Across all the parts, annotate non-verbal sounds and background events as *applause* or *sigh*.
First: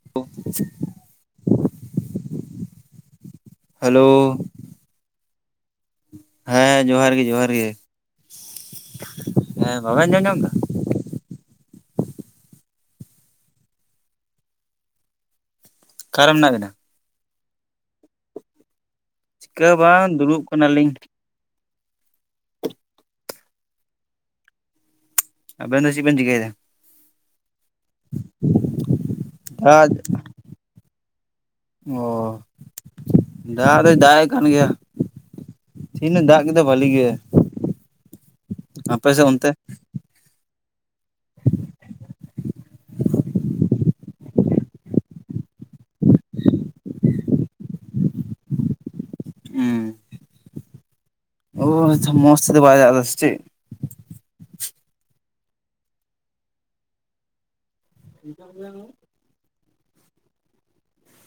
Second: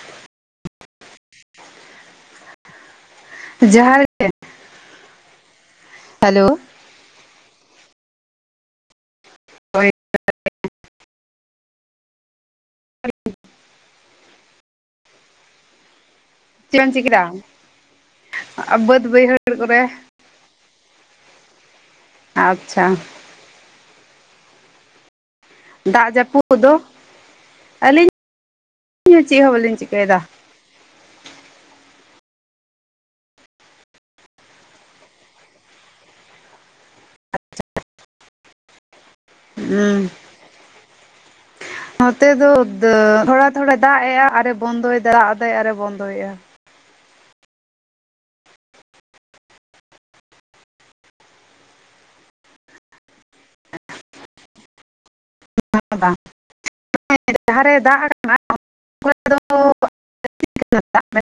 *inaudible* ᱡᱚᱦᱟᱨ ᱜᱮ᱾ ᱦᱮᱞᱳ ᱦᱮᱸ ᱡᱚᱦᱟᱨ ᱜᱮ ᱡᱚᱦᱟᱨ ᱜᱮ ᱦᱮᱸ ᱦᱳᱭ ᱵᱟᱵᱮᱱ ᱟᱡᱚᱢ ᱧᱟᱢᱫᱟ᱾ ᱚᱠᱟᱨᱮ ᱢᱮᱱᱟᱜ ᱵᱮᱱᱟ᱾ ᱪᱮᱫᱮᱢ ᱪᱤᱠᱟᱹ ᱫᱟᱢ? ᱟᱨ ᱵᱟᱹᱫᱽ ᱵᱟᱹᱭ ᱪᱤᱠᱟᱹ ᱦᱚᱸ ᱵᱟᱝ ᱫᱩᱲᱩᱵ ᱠᱟᱱᱟ ᱞᱤᱧ᱾ ᱟᱪᱪᱷᱟ᱾ ᱟᱵᱮᱱ ᱫᱚ ᱪᱮᱫ ᱫᱟᱜ ᱵᱮᱱ ᱡᱟᱯᱩᱫ ᱪᱤᱠᱟᱹᱭᱮᱫᱟ? ᱠᱚ ᱫᱚ ᱟᱹᱞᱤᱧ ᱪᱮᱜ ᱦᱚᱸ ᱵᱟᱞᱤᱧ ᱫᱟᱜ ᱪᱤᱠᱟᱹᱭᱫᱟ᱾ ᱚ ᱫᱟᱜ ᱫᱚᱭ ᱫᱟᱜᱮᱜ ᱠᱟᱱ ᱜᱮᱭᱟ᱾ ᱛᱤᱦᱤᱧᱮ ᱫᱟᱜ ᱠᱮᱫᱟ ᱵᱷᱟᱞᱤ ᱜᱮ ᱟᱯᱮ ᱥᱮᱜ ᱚᱱᱛᱮ? ᱦᱩᱸ᱾ ᱱᱚᱛᱮ ᱫᱚ ᱛᱷᱚᱲᱟ ᱛᱷᱚᱲᱟ ᱫᱟᱜᱮᱜ-ᱟ ᱟᱨᱮ ᱵᱚᱱᱫᱚᱭᱫᱟ ᱫᱟᱜ ᱮᱫᱟ ᱟᱨᱮ ᱵᱚᱱᱫᱚᱭᱮᱜ-ᱟ᱾ ᱦᱩᱸ᱾ ᱚ ᱟᱪᱪᱷᱟ ᱢᱚᱥ ᱛᱮᱫᱚ ᱵᱟᱭ ᱫᱟᱜ ᱮᱫᱟ ᱥᱮ ᱪᱮᱫ? *unintelligible* ᱡᱟᱦᱟᱨᱮ ᱫᱟᱜ ᱠᱟ *unintelligible* *unintelligible*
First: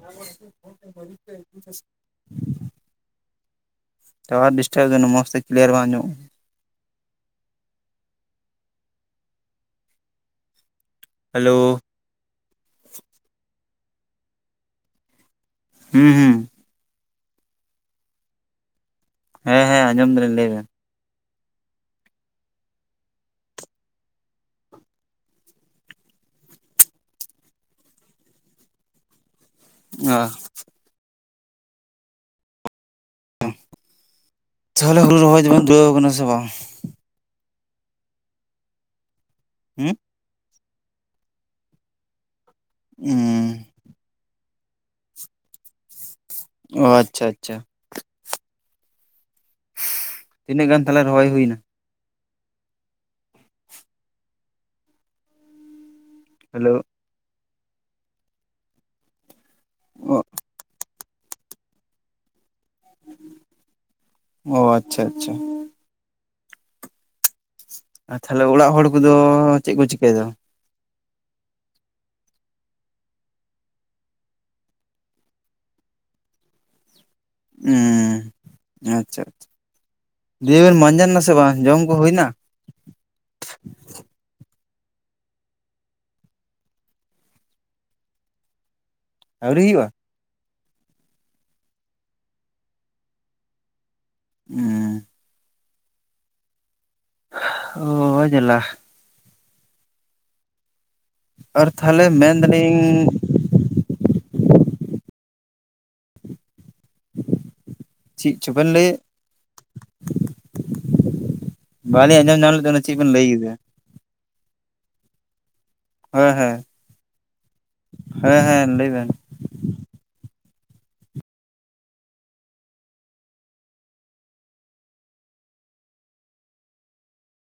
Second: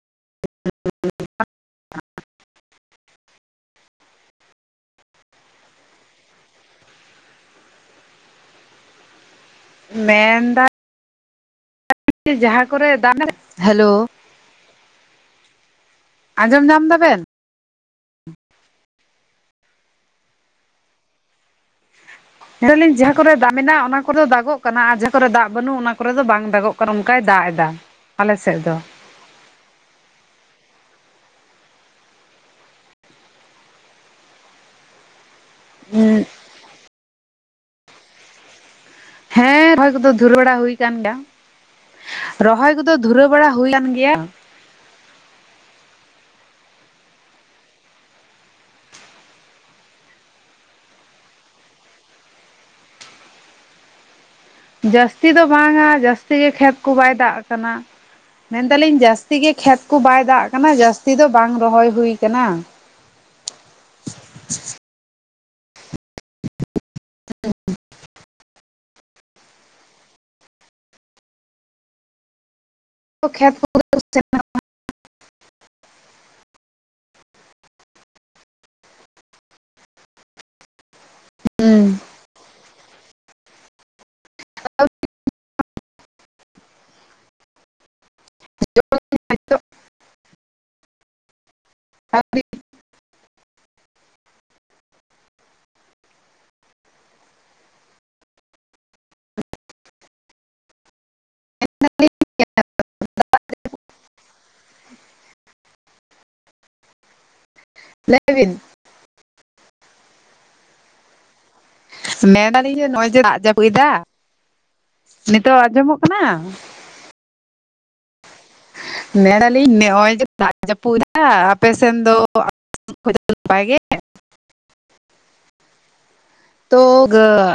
*unintelligible* ᱴᱟᱣᱟᱨ ᱰᱤᱥᱴᱟᱯᱫ ᱮᱫᱟ ᱢᱚᱡᱽ ᱛᱮ ᱠᱞᱤᱭᱟᱨ ᱵᱟᱝ ᱟᱡᱚᱢᱚᱜ ᱢᱮᱱᱫᱟ ᱦᱮᱞᱳ ᱡᱟᱦᱟᱸ ᱠᱚᱨᱮ ᱫᱟᱜ, ᱦᱮᱞᱳ ᱦᱩᱸ ᱦᱩᱸ᱾ ᱟᱡᱚᱢ ᱧᱟᱢ ᱫᱟᱵᱮᱱ? *inaudible* ᱦᱮᱸ ᱦᱮᱸ ᱟᱸᱡᱚᱢ ᱫᱟᱞᱤᱧ ᱞᱟᱹᱭ ᱵᱮᱱ᱾ ᱦᱮᱸ ᱞᱟᱹᱭ ᱫᱟᱞᱤᱧ ᱡᱟᱦᱟᱸ ᱠᱚᱨᱮ ᱫᱟᱜ ᱢᱮᱱᱟᱜ-ᱟ ᱚᱱᱟ ᱠᱚᱨᱮ ᱫᱚ ᱫᱟᱜᱚᱜ ᱠᱟᱱᱟ ᱟᱨ ᱡᱟᱦᱟᱸ ᱠᱚᱨᱮ ᱫᱟᱜ ᱵᱟᱹᱱᱩᱜ-ᱟ ᱚᱱᱟ ᱠᱚᱨᱮ ᱫᱚ ᱵᱟᱝ ᱫᱟᱜᱚᱜ ᱠᱟᱱᱟ᱾ ᱚᱱᱠᱟᱭ ᱫᱟᱜ ᱮᱫᱟ ᱟᱞᱮ ᱥᱮᱫ ᱫᱚ᱾ ᱚ᱾ ᱛᱟᱦᱞᱮ ᱦᱩᱲᱩ ᱨᱚᱦᱚᱭ ᱫᱚᱵᱮᱱ ᱫᱷᱩᱨᱟᱹᱣ ᱠᱟᱱᱟ ᱥᱮ ᱵᱟᱝ? ᱦᱮᱸ, ᱦᱩᱸ ᱨᱚᱦᱚᱭ ᱠᱚᱫᱚ ᱫᱷᱩᱨᱟᱹᱣ ᱵᱟᱲᱟ ᱦᱩᱭ ᱟᱠᱟᱱ ᱜᱮᱭᱟ ᱨᱚᱦᱚᱭ ᱠᱚᱫᱚ ᱫᱚ ᱫᱷᱩᱨᱟᱹ ᱵᱟᱲᱟ ᱦᱩᱭ ᱦᱩᱸ ᱠᱟᱱ ᱜᱮᱭᱟ᱾ ᱚ ᱟᱪᱪᱷᱟ ᱟᱪᱪᱷᱟ᱾ ᱛᱤᱱᱟᱹᱜ ᱜᱟᱱ ᱛᱟᱦᱞᱮᱮ ᱨᱚᱦᱚᱭ ᱦᱩᱭᱱᱟ? ᱡᱟᱹᱥᱛᱤ ᱫᱚ ᱵᱟᱝᱟ ᱡᱟᱹᱥᱛᱤ ᱜᱮ ᱦᱮᱞᱳ ᱠᱷᱮᱛ ᱠᱩ ᱵᱟᱭ ᱫᱟᱜ ᱠᱟᱱᱟ ᱢᱮᱱ ᱫᱟᱞᱤᱧ ᱡᱟᱥ ᱛᱤ ᱜᱮ ᱠᱷᱮᱛ ᱠᱚ ᱵᱟᱭ ᱫᱟᱜ ᱠᱟᱱᱟ ᱡᱟᱥᱛᱤ ᱫᱚ ᱵᱟᱝ ᱨᱚᱦᱚᱭ ᱦᱩᱭ ᱠᱟᱱᱟ᱾ ᱚ ᱟᱪᱪᱷᱟ ᱟᱪᱪᱷᱟ᱾ ᱟᱨ ᱛᱟᱦᱚᱞᱮ ᱚᱲᱟᱜ ᱦᱚᱲ ᱠᱚᱫᱚ ᱪᱮᱜ ᱠᱚ ᱪᱤᱠᱟᱹᱭ ᱫᱟ? ᱠᱷᱮᱛ ᱠᱚ ᱯᱩᱨᱟᱹ ᱩᱸ ᱟᱪᱪᱷᱟ ᱟᱪᱪᱷᱟ ᱫᱤᱭᱤᱵᱤᱱ ᱢᱟᱸᱡᱟᱱ ᱱᱟ ᱥᱮ ᱵᱟᱝ ᱡᱚᱢ ᱠᱩ ᱦᱩᱭᱱᱟ? *unintelligible* ᱟᱹᱣᱨᱤ ᱦᱩᱭᱩᱜᱼᱟ? *unintelligible* ᱟᱣᱨᱤ᱾ ᱦᱩᱸ᱾ ᱳ ᱡᱟᱞᱟ᱾ ᱟᱨ ᱛᱟᱦᱚᱞᱮ ᱢᱮᱱ ᱫᱟᱞᱤᱧ ᱞᱟᱹᱭ ᱪᱤᱜ ᱵᱤᱱ ᱪᱚᱵᱮᱱ ᱞᱟᱹᱭᱮᱫ᱾ ᱵᱟᱞᱤᱧ ᱟᱸᱡᱚᱢ ᱢᱮᱱ ᱧᱟᱢ ᱞᱮᱫ ᱫᱟᱞᱤᱧ ᱛᱟᱵᱮᱱᱟ ᱡᱮ ᱪᱮᱫ ᱱᱚᱜ-ᱚᱭ ᱵᱮᱱ ᱡᱮ ᱞᱟᱹᱭ ᱫᱟᱜ ᱠᱮᱫᱟ ᱡᱟᱹᱯᱩᱫ ᱮᱫᱟ᱾ ᱱᱤᱛᱚᱜ ᱟᱸᱡᱚᱢᱚᱜ ᱦᱮᱸ ᱠᱟᱱᱟ? ᱦᱮᱸ ᱦᱮᱸ ᱦᱮᱸ ᱞᱟᱹᱭᱵᱤᱱ᱾ ᱢᱮᱱᱟᱞᱤᱧ ᱱᱚᱜᱼᱚᱭ ᱡᱮ ᱫᱟᱜ ᱡᱟᱹᱯᱩᱫ ᱫᱟ ᱟᱯᱮ ᱥᱮᱱ ᱫᱚ *unintelligible*